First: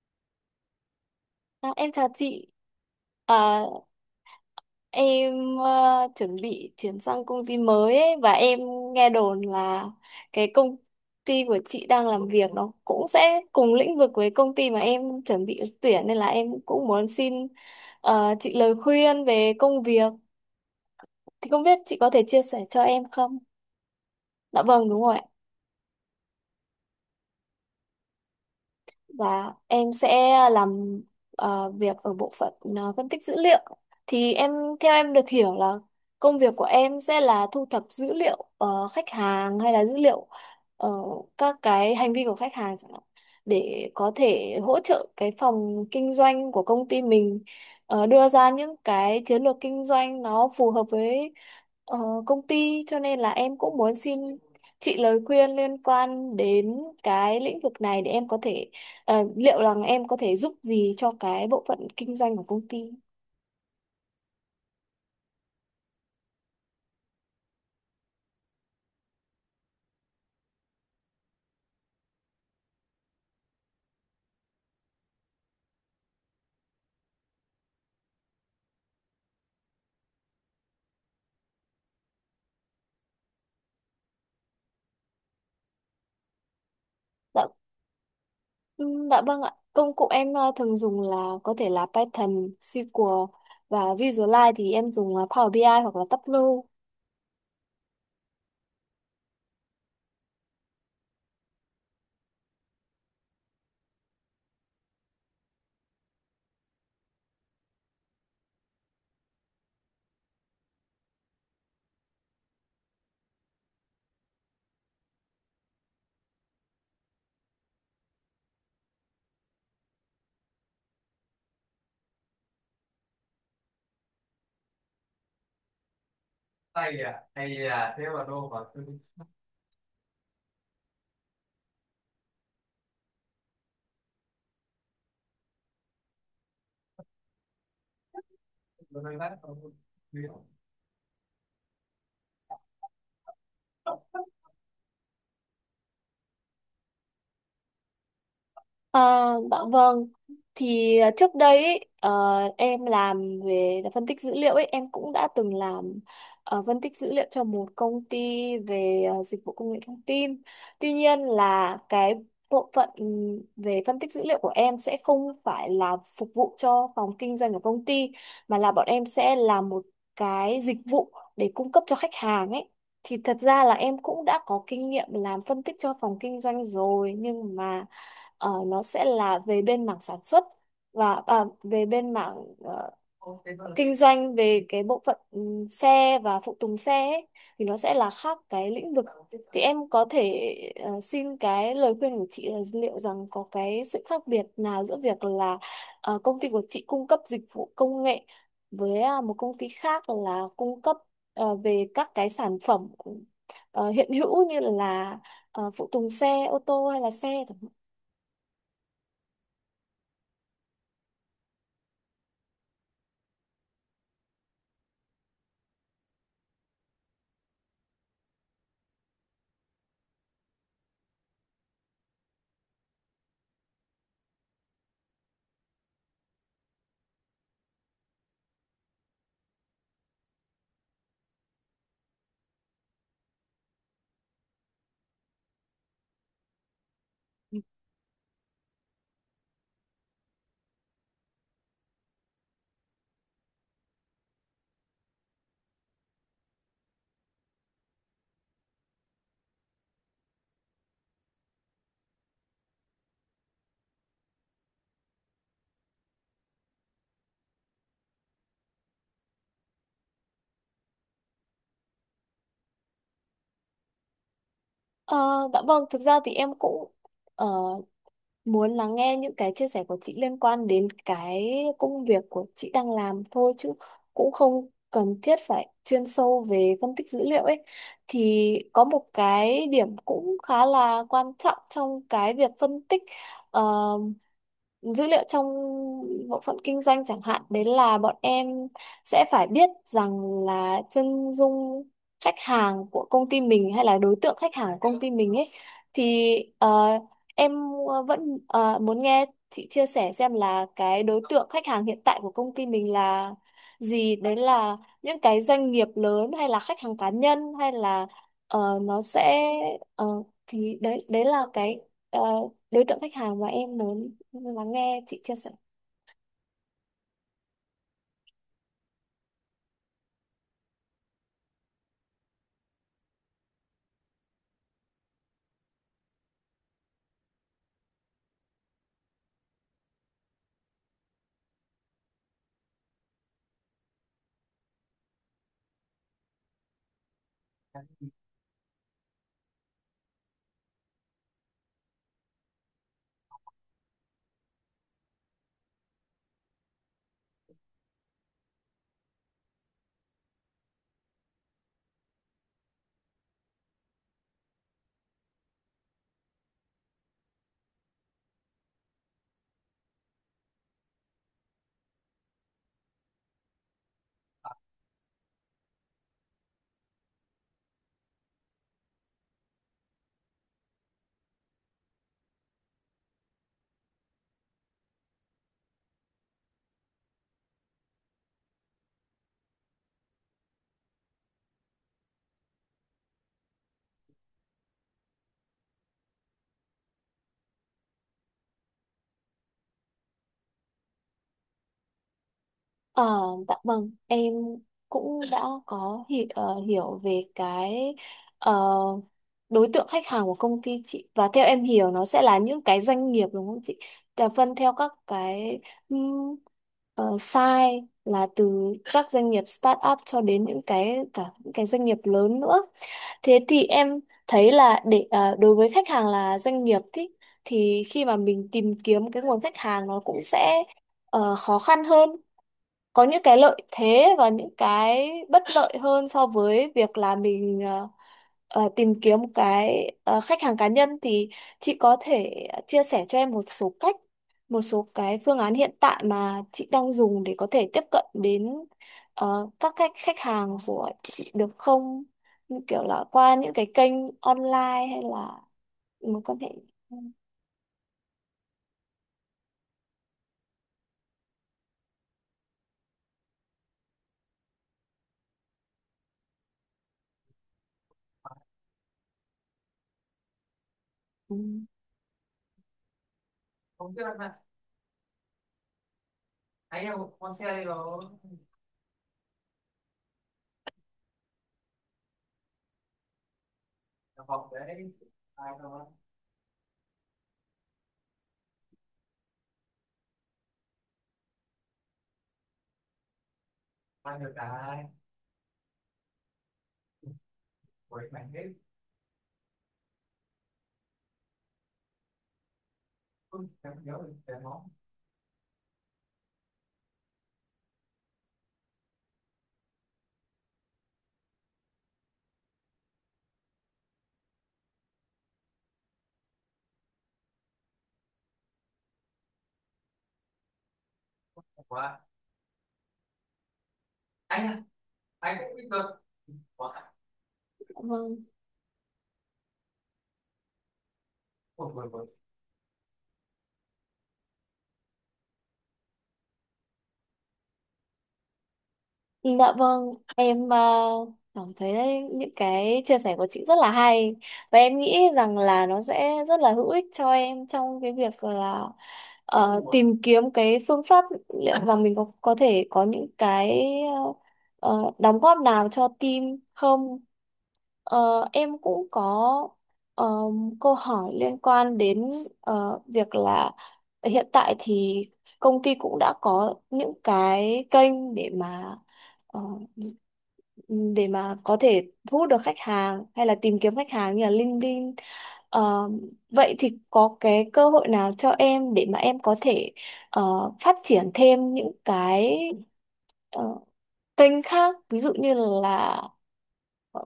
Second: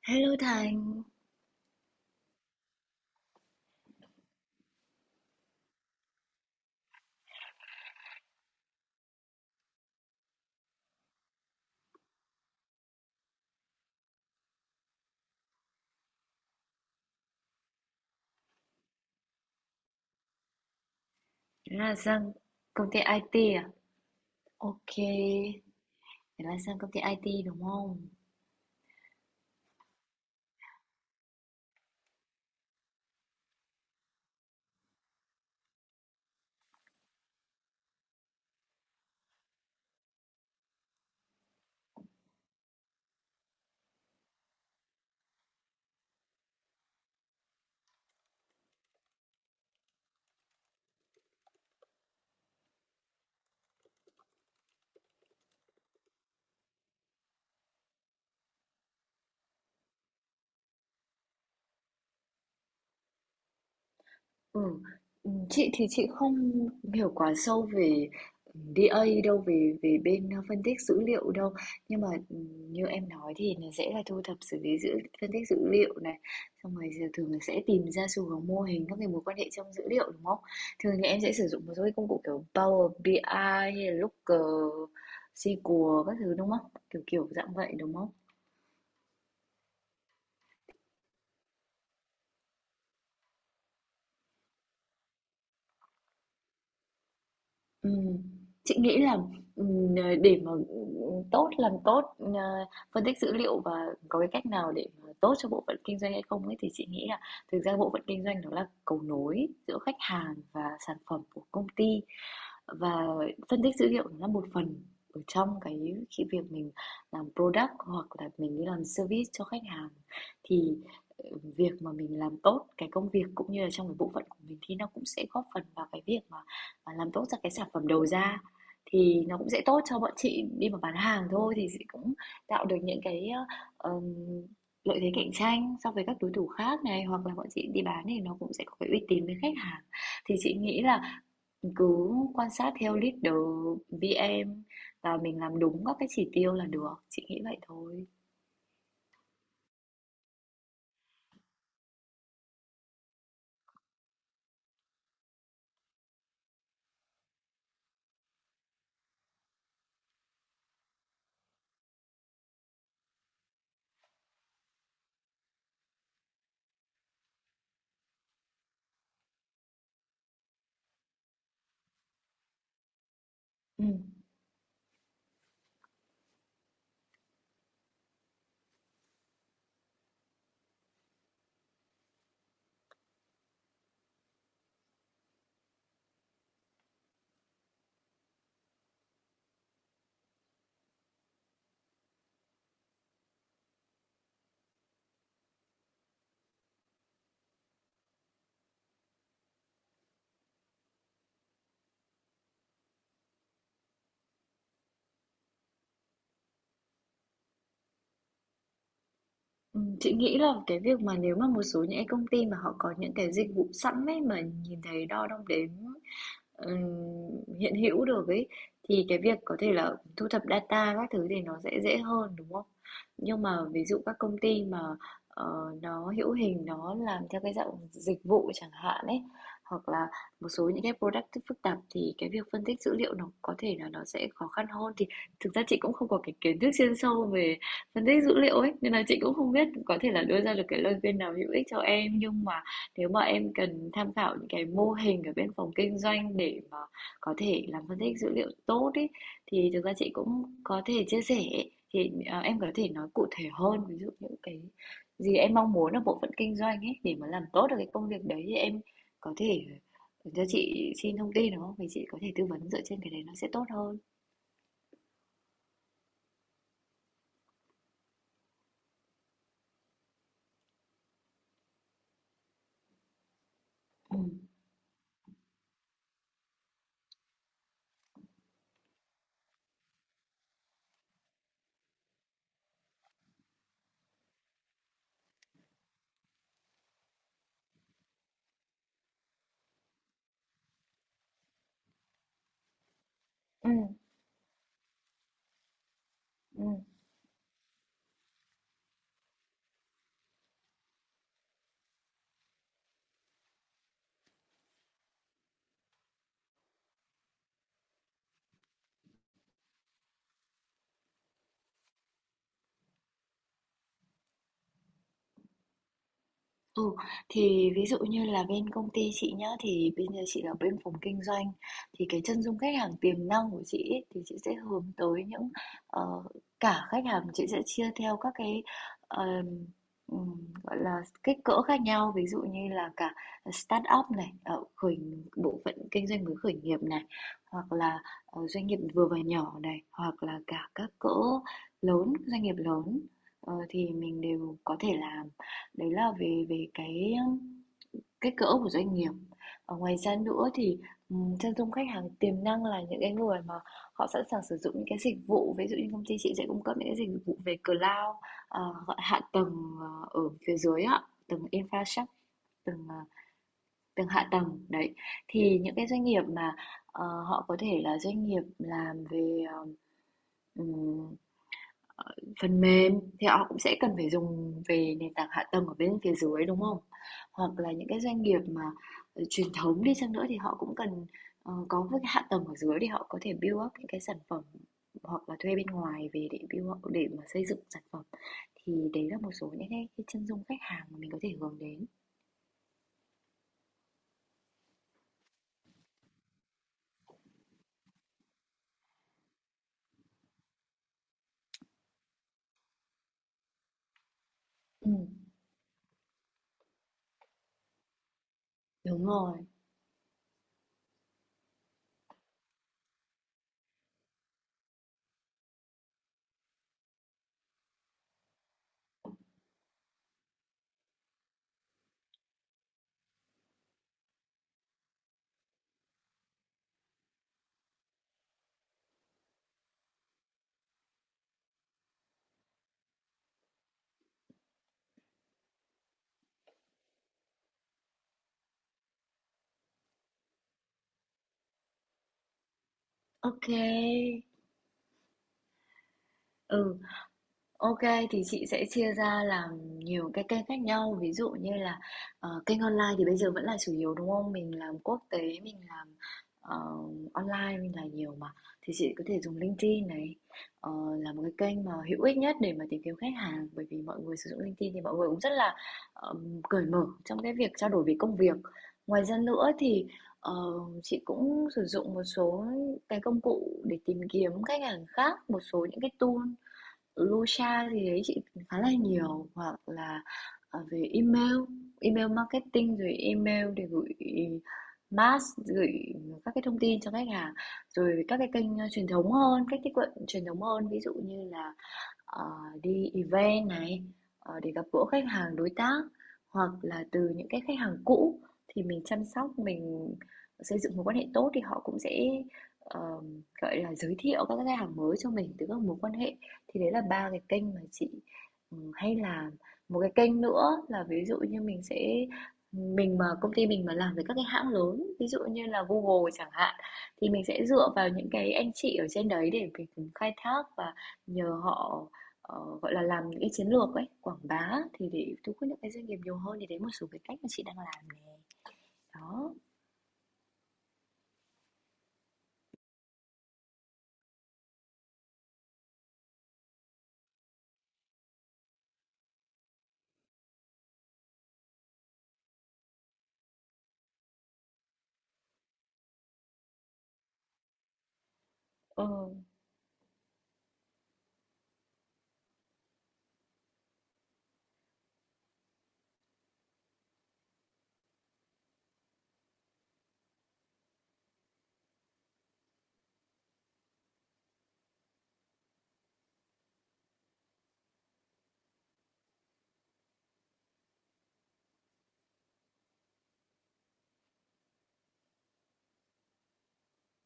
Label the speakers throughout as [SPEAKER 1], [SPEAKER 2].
[SPEAKER 1] Hello Thành,
[SPEAKER 2] Em chào chị. À, em chuẩn bị chuyển sang công ty mới ấy, và em nghe đồn là cái công ty của chị đang làm việc nó cũng sẽ cùng lĩnh vực với công ty mà em chuẩn bị ứng tuyển nên là em cũng muốn xin chị lời khuyên về công việc. Thì không
[SPEAKER 1] thế
[SPEAKER 2] biết
[SPEAKER 1] là
[SPEAKER 2] chị có thể
[SPEAKER 1] sang
[SPEAKER 2] chia sẻ cho
[SPEAKER 1] công ty
[SPEAKER 2] em không?
[SPEAKER 1] IT à?
[SPEAKER 2] Dạ vâng,
[SPEAKER 1] Ok,
[SPEAKER 2] đúng rồi.
[SPEAKER 1] thế là sang công ty IT đúng không?
[SPEAKER 2] Và em sẽ làm việc ở bộ phận phân tích dữ liệu thì em theo em được hiểu là công việc của em sẽ là thu thập dữ liệu khách hàng hay là dữ liệu ờ, các cái hành vi của khách hàng chẳng hạn để có thể hỗ trợ cái phòng kinh doanh của công ty mình, đưa ra những cái chiến lược kinh doanh nó phù hợp với ờ, công ty, cho nên là em cũng muốn xin chị lời khuyên liên quan đến cái lĩnh vực này để em có thể. Liệu rằng em có thể giúp gì cho cái bộ phận kinh doanh của công ty?
[SPEAKER 1] Ừ. Ừ, chị thì chị không hiểu quá sâu về DA đâu, về về bên phân tích dữ liệu đâu, nhưng mà như em nói thì nó sẽ là thu thập xử lý phân tích dữ liệu này, xong rồi giờ thường là sẽ tìm ra xu hướng, mô hình, các cái mối quan hệ trong dữ liệu, đúng không? Thường thì em sẽ sử dụng một số cái công cụ kiểu Power BI ai hay là Looker, SQL các thứ, đúng không? Kiểu kiểu
[SPEAKER 2] Dạ,
[SPEAKER 1] dạng vậy, đúng không?
[SPEAKER 2] dạ vâng ạ. Công cụ em thường dùng là có thể là Python, SQL và Visualize, thì em dùng Power BI ai hoặc là Tableau.
[SPEAKER 1] Ừm, chị nghĩ là, để mà, làm tốt, phân tích dữ liệu và có cái cách nào để mà tốt cho bộ phận kinh doanh hay không ấy, thì chị nghĩ là thực ra bộ phận kinh doanh đó là cầu nối giữa khách hàng và sản phẩm của công ty, và phân tích dữ liệu nó là một phần ở trong cái khi việc mình làm product hoặc là mình đi làm service cho khách hàng thì ờ, việc mà mình làm tốt cái công việc cũng như là trong cái bộ phận của mình thì nó cũng sẽ góp phần vào cái việc mà làm tốt ra cái sản phẩm đầu ra, thì nó cũng sẽ tốt cho bọn chị đi mà bán hàng thôi, thì sẽ cũng tạo được những cái ờ, lợi thế cạnh tranh so với các đối thủ khác này, hoặc là bọn chị đi bán thì nó cũng sẽ có cái uy tín với khách hàng. Thì chị nghĩ là mình cứ quan sát theo leader VM và mình làm đúng các cái chỉ tiêu là được. Chị nghĩ vậy thôi.
[SPEAKER 2] Ờ, dạ vâng. Thì à, trước đây ý, em làm về phân tích dữ liệu ấy, em cũng đã từng làm phân tích dữ liệu cho một công ty về dịch vụ công nghệ thông tin. Tuy nhiên là cái bộ phận về phân tích dữ liệu của em sẽ không phải là phục vụ cho phòng kinh doanh của công ty, mà là bọn em sẽ làm một cái dịch vụ để cung cấp cho khách hàng ấy. Thì thật ra là
[SPEAKER 1] Ừ.
[SPEAKER 2] em cũng đã có kinh nghiệm làm phân tích cho phòng kinh doanh rồi, nhưng mà nó sẽ là về bên mảng sản xuất và à, về bên mảng ờ, kinh doanh về cái bộ phận xe và phụ tùng xe ấy, thì nó sẽ là khác cái lĩnh vực. Thì em có thể xin cái lời khuyên của chị là liệu rằng có cái sự khác biệt nào giữa việc là công ty của chị cung cấp dịch vụ công nghệ với à, một công ty khác là cung cấp về các cái sản phẩm hiện hữu như là phụ tùng xe ô tô hay là xe.
[SPEAKER 1] Ừ, chị nghĩ là cái việc mà nếu mà một số những cái công ty mà họ có những cái dịch vụ sẵn ấy mà nhìn thấy, đo, đong đếm, ừm, hiện hữu được ấy, thì cái việc có thể là thu thập data các thứ thì nó sẽ dễ hơn, đúng không? Nhưng mà ví dụ các công ty mà ờ, nó hữu hình, nó làm theo cái dạng dịch vụ chẳng hạn ấy, hoặc là một số những cái product phức tạp thì cái việc phân tích dữ liệu nó có thể là nó sẽ khó khăn hơn. Thì thực ra chị cũng không có cái kiến thức chuyên sâu về phân tích dữ liệu ấy, nên là chị cũng không biết có thể là đưa ra được cái lời khuyên nào hữu ích cho em, nhưng mà nếu mà em cần tham khảo những cái mô hình ở bên phòng kinh doanh để mà có thể làm phân tích dữ liệu tốt ý, thì thực ra chị cũng có thể chia sẻ. Thì à, em có thể nói cụ thể hơn ví dụ những cái gì em mong muốn ở bộ phận kinh doanh ấy để mà làm tốt được cái công việc đấy thì em có thể cho chị xin thông tin, đúng không? Thì chị có thể tư vấn dựa trên cái đấy, nó sẽ tốt hơn.
[SPEAKER 2] Ờ, dạ vâng, thực ra thì em cũng ờ, muốn lắng nghe những cái chia sẻ của chị liên quan đến cái công việc của chị đang làm thôi, chứ
[SPEAKER 1] Ừ.
[SPEAKER 2] cũng không cần thiết phải chuyên sâu về phân tích dữ liệu ấy. Thì có một cái điểm cũng khá là quan trọng trong cái việc phân tích ờ, dữ liệu trong bộ phận kinh doanh chẳng hạn, đấy là bọn em sẽ phải biết rằng là chân dung khách hàng của công ty
[SPEAKER 1] Ừ.
[SPEAKER 2] mình hay là đối tượng khách hàng của công ty mình ấy, thì
[SPEAKER 1] Ừ.
[SPEAKER 2] em vẫn muốn nghe chị chia sẻ xem là cái đối tượng khách hàng hiện tại của công ty mình là gì, đấy là những cái doanh nghiệp lớn hay là khách hàng cá nhân hay là nó sẽ ờ, thì đấy đấy là cái ờ, đối tượng khách hàng mà em muốn lắng nghe chị chia sẻ.
[SPEAKER 1] Ừ, thì ví dụ như là bên công ty chị nhá, thì bây giờ chị ở bên phòng kinh doanh thì cái chân dung khách hàng tiềm năng của chị ấy, thì chị sẽ hướng tới những ờ, cả khách hàng, chị sẽ chia theo các cái ờm, gọi là kích cỡ khác nhau, ví dụ như là cả start up này, ờ, khởi bộ phận kinh doanh mới khởi nghiệp này, hoặc là doanh nghiệp vừa và nhỏ này, hoặc là cả các cỡ lớn, doanh nghiệp lớn. Ờ, thì mình đều có thể làm. Đấy là về về cái, kích cỡ của doanh nghiệp. Ờ, ngoài ra nữa thì, chân dung khách hàng tiềm năng là những cái người mà họ sẵn sàng sử dụng những cái dịch vụ, ví dụ như công ty chị sẽ cung cấp những cái dịch vụ về cloud, gọi hạ tầng, ở phía dưới á, tầng infrastruct tầng, tầng hạ tầng, đấy. Thì những cái doanh nghiệp mà, họ có thể là doanh nghiệp làm về, ừm phần mềm, thì họ cũng sẽ cần phải dùng về nền tảng hạ tầng ở bên phía dưới, đúng không? Hoặc là những cái doanh nghiệp mà, truyền thống đi chăng nữa thì họ cũng cần, có một cái hạ tầng ở dưới để họ có thể build up những cái sản phẩm, hoặc là thuê bên ngoài về để build up để mà xây dựng sản phẩm. Thì đấy là một số những cái chân dung khách hàng mà mình có thể hướng đến.
[SPEAKER 2] Ờ, dạ vâng, em cũng đã có hiểu về cái ờ, đối tượng khách hàng của công ty chị, và theo em hiểu nó sẽ là những cái doanh nghiệp đúng không chị? Là phân theo các
[SPEAKER 1] Ừm,
[SPEAKER 2] cái um, size là từ
[SPEAKER 1] đúng
[SPEAKER 2] các doanh
[SPEAKER 1] rồi.
[SPEAKER 2] nghiệp start up cho đến những cái cả những cái doanh nghiệp lớn nữa. Thế thì em thấy là để đối với khách hàng là doanh nghiệp thì khi mà mình tìm kiếm cái nguồn khách hàng, nó cũng sẽ khó khăn hơn, có những cái lợi thế và những cái bất lợi hơn so với việc là mình tìm kiếm một cái khách hàng cá nhân. Thì chị có thể chia sẻ cho em một số cách, một số cái phương án hiện tại mà chị đang dùng để có thể tiếp cận đến các khách khách hàng của chị được không? Như kiểu là qua
[SPEAKER 1] Ok.
[SPEAKER 2] những cái kênh online hay là mối quan hệ.
[SPEAKER 1] Ừ. OK, thì chị sẽ chia ra làm nhiều cái kênh khác nhau. Ví dụ như là kênh online thì bây giờ vẫn là chủ yếu, đúng không? Mình làm quốc tế, mình làm ờ, online, mình là nhiều mà. Thì chị có thể dùng LinkedIn này, ờ, là một cái
[SPEAKER 2] Ừ.
[SPEAKER 1] kênh mà hữu ích nhất để mà tìm kiếm khách hàng. Bởi vì mọi người sử dụng LinkedIn thì mọi người cũng rất là cởi mở trong cái việc trao đổi về công việc. Ngoài ra nữa thì ờ, chị cũng sử dụng một số cái công cụ để tìm kiếm khách hàng khác, một số những cái tool Lucha thì thấy chị khá là nhiều, hoặc là về email, email marketing, rồi email để gửi mass, gửi các cái thông tin cho khách hàng, rồi các cái kênh truyền thống hơn, cách tiếp cận truyền thống hơn, ví dụ như là ờ, đi event này, để gặp gỡ khách hàng đối tác, hoặc là từ những cái khách hàng cũ thì mình chăm sóc, mình xây dựng mối quan hệ tốt thì họ cũng sẽ ờ, gọi là giới thiệu các khách hàng mới cho mình từ các mối quan hệ. Thì đấy là 3 cái kênh mà chị hay làm. Một cái kênh nữa là ví dụ như mình mà công ty mình mà làm với các cái hãng lớn ví dụ như là Google chẳng hạn thì mình sẽ dựa vào những
[SPEAKER 2] Vâng.
[SPEAKER 1] cái anh chị ở trên đấy để mình khai thác và nhờ họ gọi là làm những cái chiến lược ấy, quảng bá thì để thu hút những cái doanh nghiệp nhiều hơn. Thì đấy một số cái cách mà chị đang làm này. Đó.
[SPEAKER 2] Dạ vâng, em cảm thấy những cái chia sẻ của chị rất là hay, và em nghĩ rằng là nó sẽ rất là hữu ích cho em trong cái việc là tìm kiếm cái phương pháp liệu mà mình có thể có những cái đóng góp nào cho team không. Ờ, em
[SPEAKER 1] ờ,
[SPEAKER 2] cũng có ờ, câu hỏi liên quan đến việc là hiện tại thì công ty cũng đã có những cái kênh để mà ờ, để mà có thể thu hút được khách hàng hay là tìm kiếm khách hàng như là LinkedIn. Ờ, vậy thì có cái cơ hội nào cho em để mà em có thể phát triển thêm những cái ờ, kênh khác, ví dụ như là ờ,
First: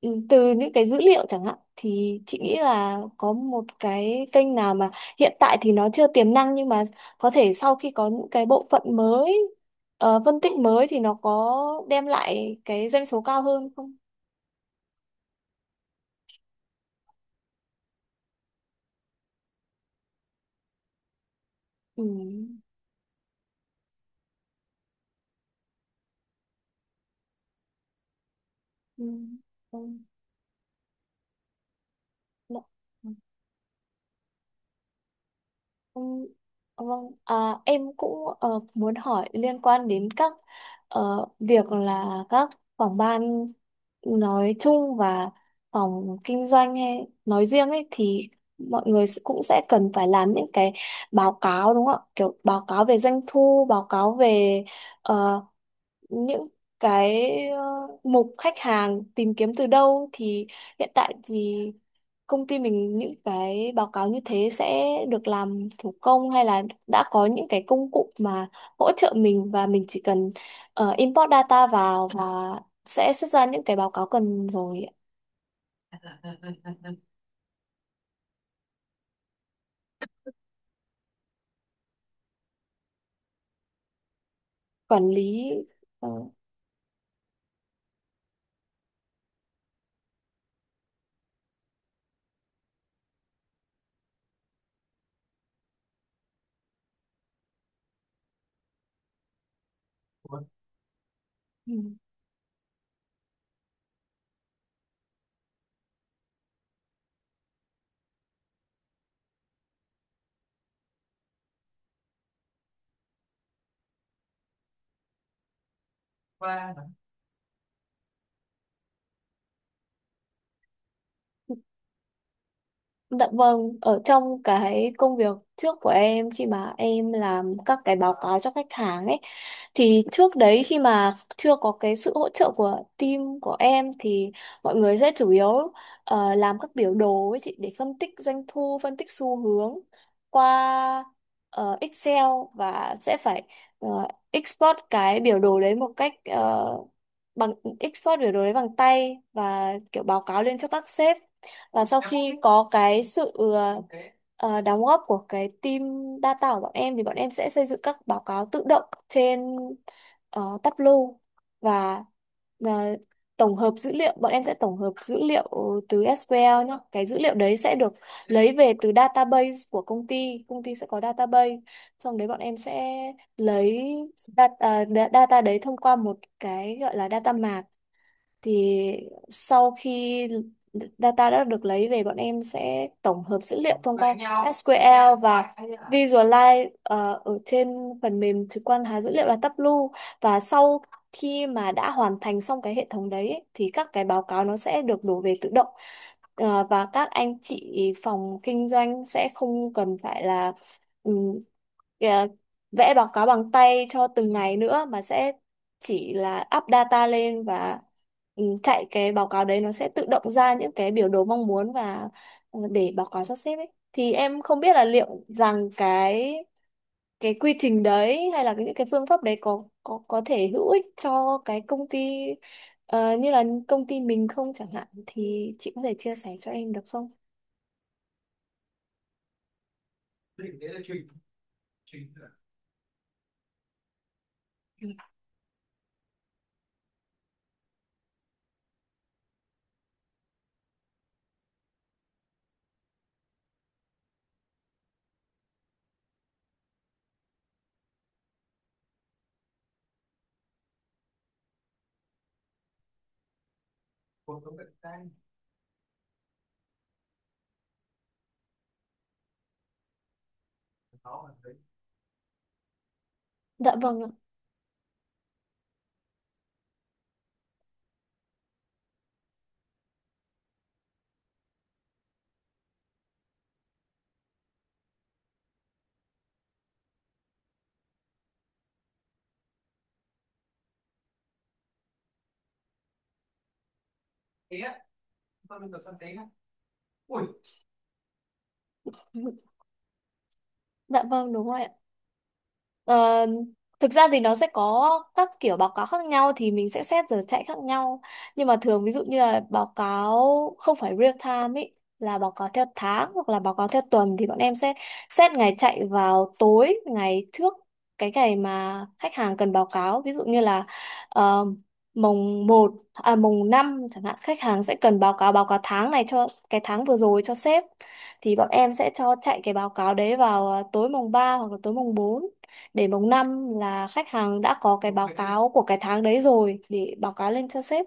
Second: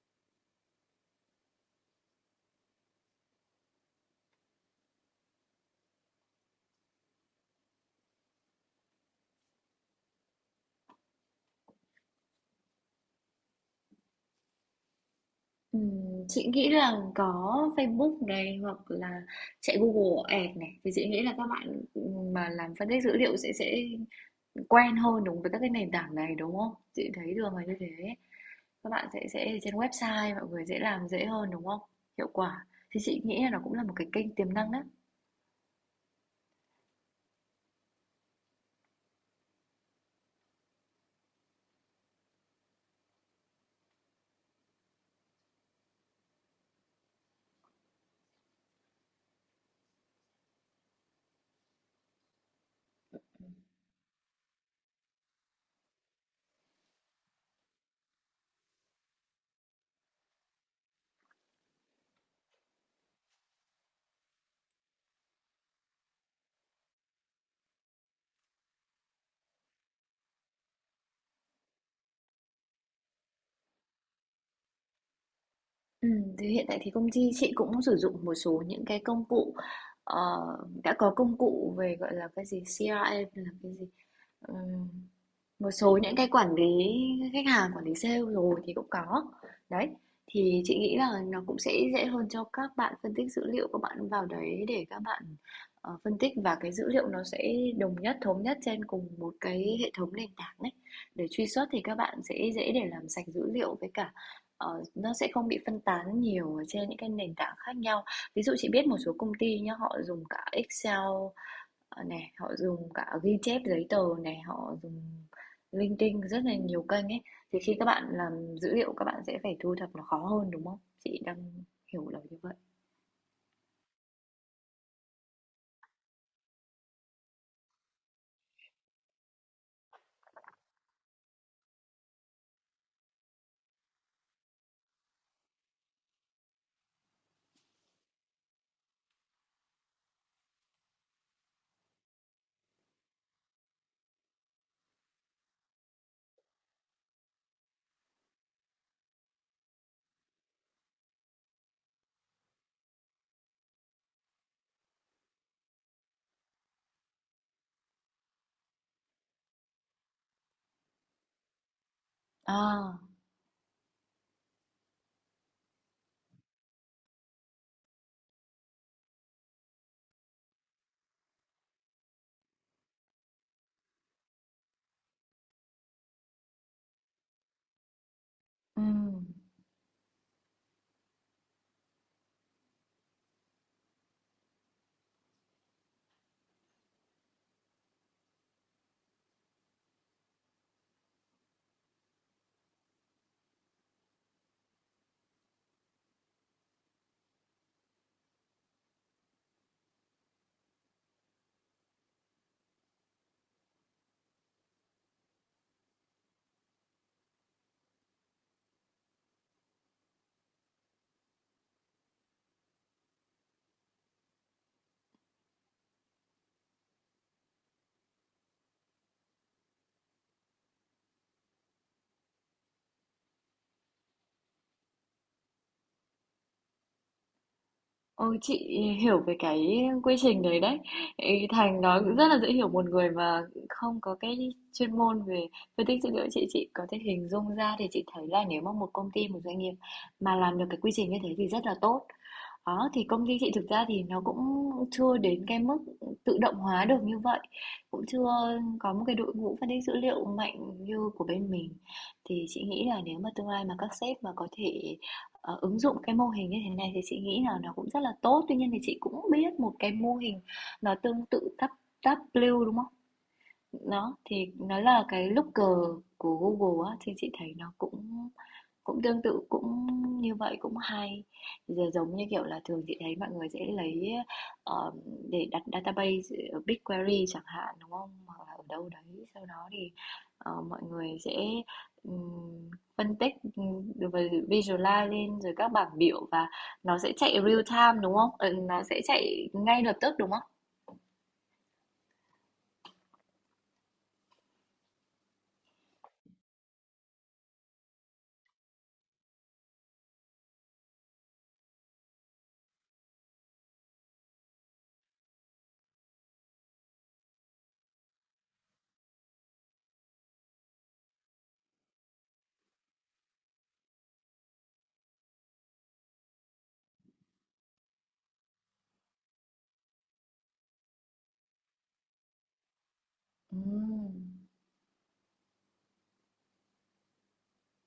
[SPEAKER 2] ừ, từ những cái dữ liệu chẳng hạn, thì chị nghĩ là có một cái kênh nào mà hiện tại thì nó chưa tiềm năng, nhưng mà có thể sau khi có những cái bộ phận mới phân tích mới thì nó có đem lại cái doanh số cao hơn không?
[SPEAKER 1] chị nghĩ là có Facebook này, hoặc là chạy Google Ads này thì chị nghĩ là các bạn
[SPEAKER 2] Ừ.
[SPEAKER 1] mà làm phân tích dữ liệu sẽ quen hơn, đúng với các cái nền tảng này, đúng không? Chị thấy thường là như thế. Các
[SPEAKER 2] Ừ.
[SPEAKER 1] bạn sẽ trên website mọi người dễ làm, dễ hơn, đúng không? Hiệu quả. Thì
[SPEAKER 2] Ừ.
[SPEAKER 1] chị nghĩ là nó cũng là một cái kênh tiềm năng đấy.
[SPEAKER 2] Ừ, vâng, à, em cũng muốn hỏi liên quan đến các việc là các phòng ban nói chung và phòng kinh doanh hay nói riêng ấy, thì mọi người cũng sẽ cần phải làm những cái báo cáo đúng không ạ? Kiểu báo cáo về doanh thu, báo cáo về ờ, những cái ờ, mục khách hàng tìm kiếm từ đâu, thì hiện tại thì công ty mình những cái báo cáo như thế sẽ được làm thủ công hay là đã có những cái công cụ mà hỗ trợ mình và mình chỉ cần import data vào và sẽ xuất ra những cái báo cáo cần rồi
[SPEAKER 1] Thì hiện tại thì công ty chị cũng sử dụng một số những cái công cụ, ờ, đã có công cụ về, gọi là, cái gì, CRM, hay là cái gì?
[SPEAKER 2] quản lý
[SPEAKER 1] Một số
[SPEAKER 2] ờ,
[SPEAKER 1] những cái quản lý khách hàng, quản lý sale rồi thì cũng có. Đấy, thì chị nghĩ là nó cũng sẽ dễ hơn cho các bạn phân tích dữ liệu, các bạn vào đấy để các bạn phân tích, và cái dữ liệu nó sẽ đồng nhất, thống nhất trên cùng một cái hệ thống nền tảng đấy. Để truy xuất
[SPEAKER 2] ừ.
[SPEAKER 1] thì các bạn sẽ dễ để làm sạch dữ liệu với cả, nó sẽ không bị phân tán nhiều ở trên những cái nền tảng khác nhau. Ví dụ chị biết một số công ty nhá, họ dùng cả Excel, ờ, này, họ dùng cả ghi chép giấy tờ này, họ dùng linh tinh rất là nhiều kênh ấy. Thì khi các bạn làm dữ liệu các bạn sẽ phải thu thập nó khó hơn, đúng không? Chị đang hiểu là như vậy.
[SPEAKER 2] Dạ vâng, ở trong cái công việc trước của em khi mà em làm các cái báo cáo cho khách hàng ấy, thì trước đấy khi mà chưa có cái sự hỗ trợ của team của em thì mọi người sẽ chủ yếu làm các biểu đồ ấy chị, để phân tích doanh thu, phân tích xu hướng qua Excel và sẽ phải ờ, export cái biểu đồ đấy một cách, ờ, bằng biểu đồ đấy bằng tay và kiểu báo cáo lên cho các sếp. Và sau khi có cái sự đóng góp của cái team data của bọn em, thì bọn em sẽ xây dựng các báo cáo tự động trên Tableau và ờ,
[SPEAKER 1] À.
[SPEAKER 2] tổng hợp dữ liệu bọn em sẽ tổng hợp dữ liệu từ SQL nhá, cái dữ liệu đấy sẽ được lấy về từ database của công ty, sẽ có database, xong đấy bọn em sẽ lấy data đấy thông qua một cái gọi là data mart. Thì
[SPEAKER 1] Ừm.
[SPEAKER 2] sau khi data đã được lấy về, bọn em sẽ tổng hợp dữ liệu thông qua SQL và Visualize ở trên phần mềm trực quan hóa dữ liệu là Tableau. Và sau khi mà đã hoàn thành xong cái hệ thống đấy ấy, thì các cái báo cáo nó sẽ được đổ về tự động. Ờ, và các anh chị phòng kinh doanh sẽ không cần phải là, ừ, kìa, vẽ bằng tay cho từng ngày nữa, mà sẽ chỉ là up data lên và ừ, chạy cái báo cáo đấy, nó sẽ tự động ra những cái biểu đồ mong muốn và ừ, để báo cáo cho sếp ấy. Thì em không biết là liệu rằng cái quy trình đấy hay là những cái phương pháp đấy có thể hữu ích cho cái công ty như là công ty mình không chẳng hạn, thì chị có thể chia sẻ cho em được không?
[SPEAKER 1] Ôi chị hiểu về cái quy trình đấy đấy. Ý, Thành nói cũng rất là dễ hiểu, một người mà không có cái chuyên môn về phân tích dữ liệu chị có thể hình dung ra. Thì chị thấy là nếu mà một công ty, một doanh nghiệp mà làm được cái quy trình như thế thì rất là tốt. Đó, thì công ty chị thực ra thì nó cũng chưa đến cái mức tự động hóa được như vậy, cũng chưa có một cái đội ngũ phân tích dữ liệu mạnh như của bên mình. Thì chị nghĩ là nếu mà tương lai mà các sếp mà có thể ứng dụng cái mô hình như thế này thì chị nghĩ là nó cũng rất là tốt. Tuy nhiên thì chị cũng biết một cái mô hình nó tương tự Tab Tab, đúng không?
[SPEAKER 2] Dạ vâng ạ.
[SPEAKER 1] Đó, thì nó là cái looker của Google á, thì chị thấy nó cũng cũng tương tự, cũng như vậy cũng hay. Giờ giống như, kiểu là, thường chị thấy mọi người sẽ lấy, ờ, để đặt database ở BigQuery chẳng hạn, đúng không? Hoặc là ở đâu đấy, sau đó thì mọi người sẽ ừm, phân tích, rồi visualize lên rồi các bảng biểu, và nó sẽ chạy real time, đúng không? Ừ, nó sẽ chạy ngay lập tức, đúng không?
[SPEAKER 2] Dạ vâng đúng rồi ạ. Ờ, thực ra thì nó sẽ có các kiểu báo cáo khác nhau, thì mình sẽ xét giờ chạy khác nhau. Nhưng mà thường ví dụ như là báo cáo không phải real time ý, là báo cáo theo tháng hoặc là báo cáo theo tuần, thì bọn em sẽ xét ngày chạy vào tối ngày trước cái ngày mà khách hàng cần báo cáo. Ví dụ như là ờ, mùng một à mùng 5 chẳng hạn, khách hàng sẽ cần báo cáo tháng này cho cái tháng vừa rồi cho sếp, thì bọn em sẽ cho chạy cái báo cáo đấy vào tối mùng 3 hoặc là tối mùng bốn. Đến mùng 5 là khách
[SPEAKER 1] Ừm.
[SPEAKER 2] hàng đã có cái báo cáo của cái tháng đấy rồi để báo cáo lên cho sếp.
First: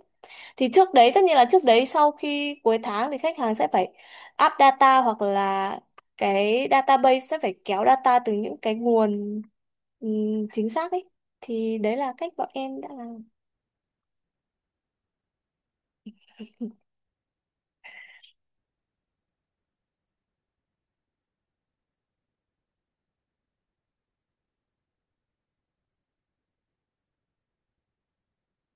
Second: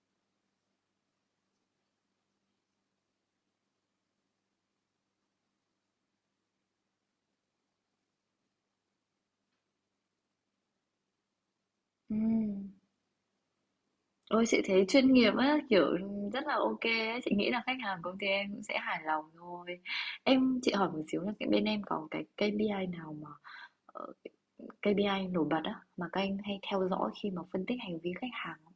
[SPEAKER 2] Thì trước đấy, tất nhiên là trước đấy, sau khi cuối tháng thì khách hàng sẽ phải up data hoặc là cái database sẽ phải kéo data từ những cái nguồn chính xác ấy. Thì đấy là cách bọn
[SPEAKER 1] Ừm.
[SPEAKER 2] em đã làm.
[SPEAKER 1] Ôi chị thấy chuyên nghiệp á, kiểu rất là ok á, chị nghĩ là khách hàng công ty em cũng sẽ hài lòng thôi. Em, chị hỏi một xíu là cái bên em có cái KPI nào mà ờ, KPI nổi bật á mà các anh hay theo dõi khi mà phân tích hành vi khách hàng không?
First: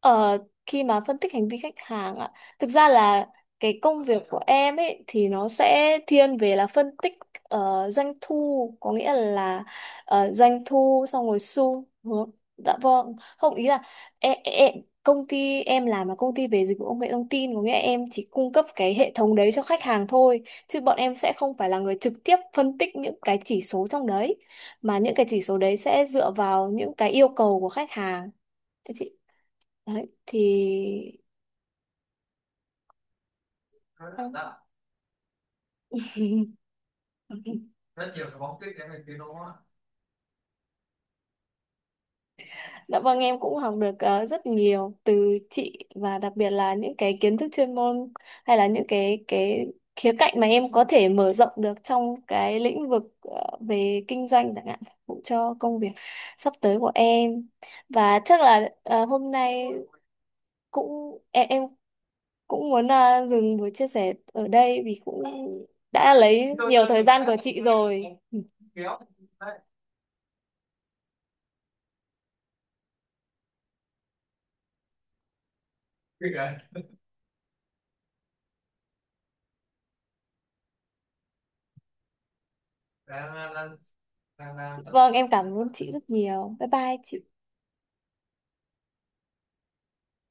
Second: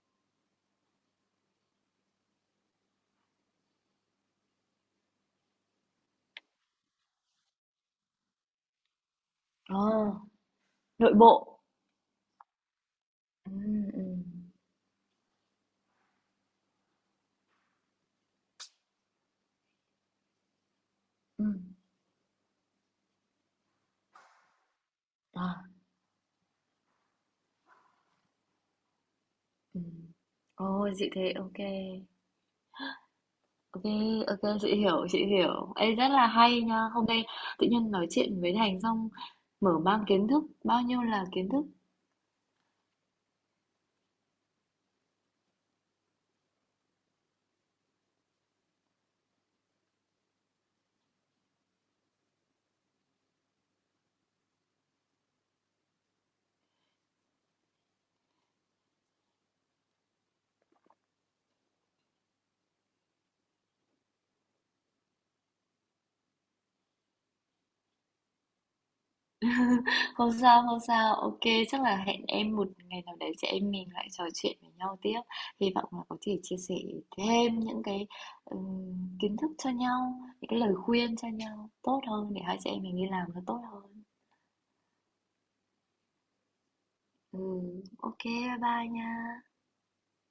[SPEAKER 2] Ờ, khi mà phân tích hành vi khách hàng ạ, thực ra là cái công việc của em ấy thì nó sẽ thiên về là phân tích doanh thu, có nghĩa là
[SPEAKER 1] Ờ,
[SPEAKER 2] doanh thu
[SPEAKER 1] nội
[SPEAKER 2] xong rồi
[SPEAKER 1] bộ.
[SPEAKER 2] xu hướng. Dạ vâng,
[SPEAKER 1] Ừ,
[SPEAKER 2] không ý là
[SPEAKER 1] ừ,
[SPEAKER 2] em, công ty em làm là công ty về dịch vụ công nghệ thông tin, có nghĩa là em chỉ cung cấp cái hệ thống đấy cho khách hàng thôi, chứ bọn em sẽ
[SPEAKER 1] ừ.
[SPEAKER 2] không phải là người trực tiếp phân tích những cái chỉ số trong đấy, mà những cái chỉ số
[SPEAKER 1] À,
[SPEAKER 2] đấy sẽ dựa vào những cái yêu cầu của khách hàng.
[SPEAKER 1] ừ.
[SPEAKER 2] Đấy, thì
[SPEAKER 1] Ôi chị thấy ok. Ok,
[SPEAKER 2] không.
[SPEAKER 1] ok, chị hiểu, chị hiểu. Ê rất là hay nha. Hôm nay tự nhiên nói chuyện với Thành xong mở mang kiến thức, bao nhiêu là kiến thức.
[SPEAKER 2] Dạ vâng em cũng học được rất nhiều từ chị, và đặc biệt là những cái kiến thức chuyên môn hay là những cái khía cạnh mà em có thể mở rộng được trong cái lĩnh vực về kinh doanh chẳng hạn, phục vụ cho công việc sắp tới của em. Và chắc là hôm nay cũng em cũng muốn dừng buổi chia sẻ ở đây vì cũng đã lấy nhiều thời gian của chị rồi.
[SPEAKER 1] Không sao, không sao. Ok, chắc là hẹn em một ngày nào đấy chị em mình lại trò chuyện với nhau tiếp. Hy vọng là có thể chia sẻ thêm những cái kiến thức cho nhau, những cái lời khuyên cho nhau tốt hơn để hai chị em mình đi làm nó tốt hơn.
[SPEAKER 2] Vâng, em cảm ơn chị rất nhiều. Bye bye chị.
[SPEAKER 1] Ừ, ô, bye bye nha.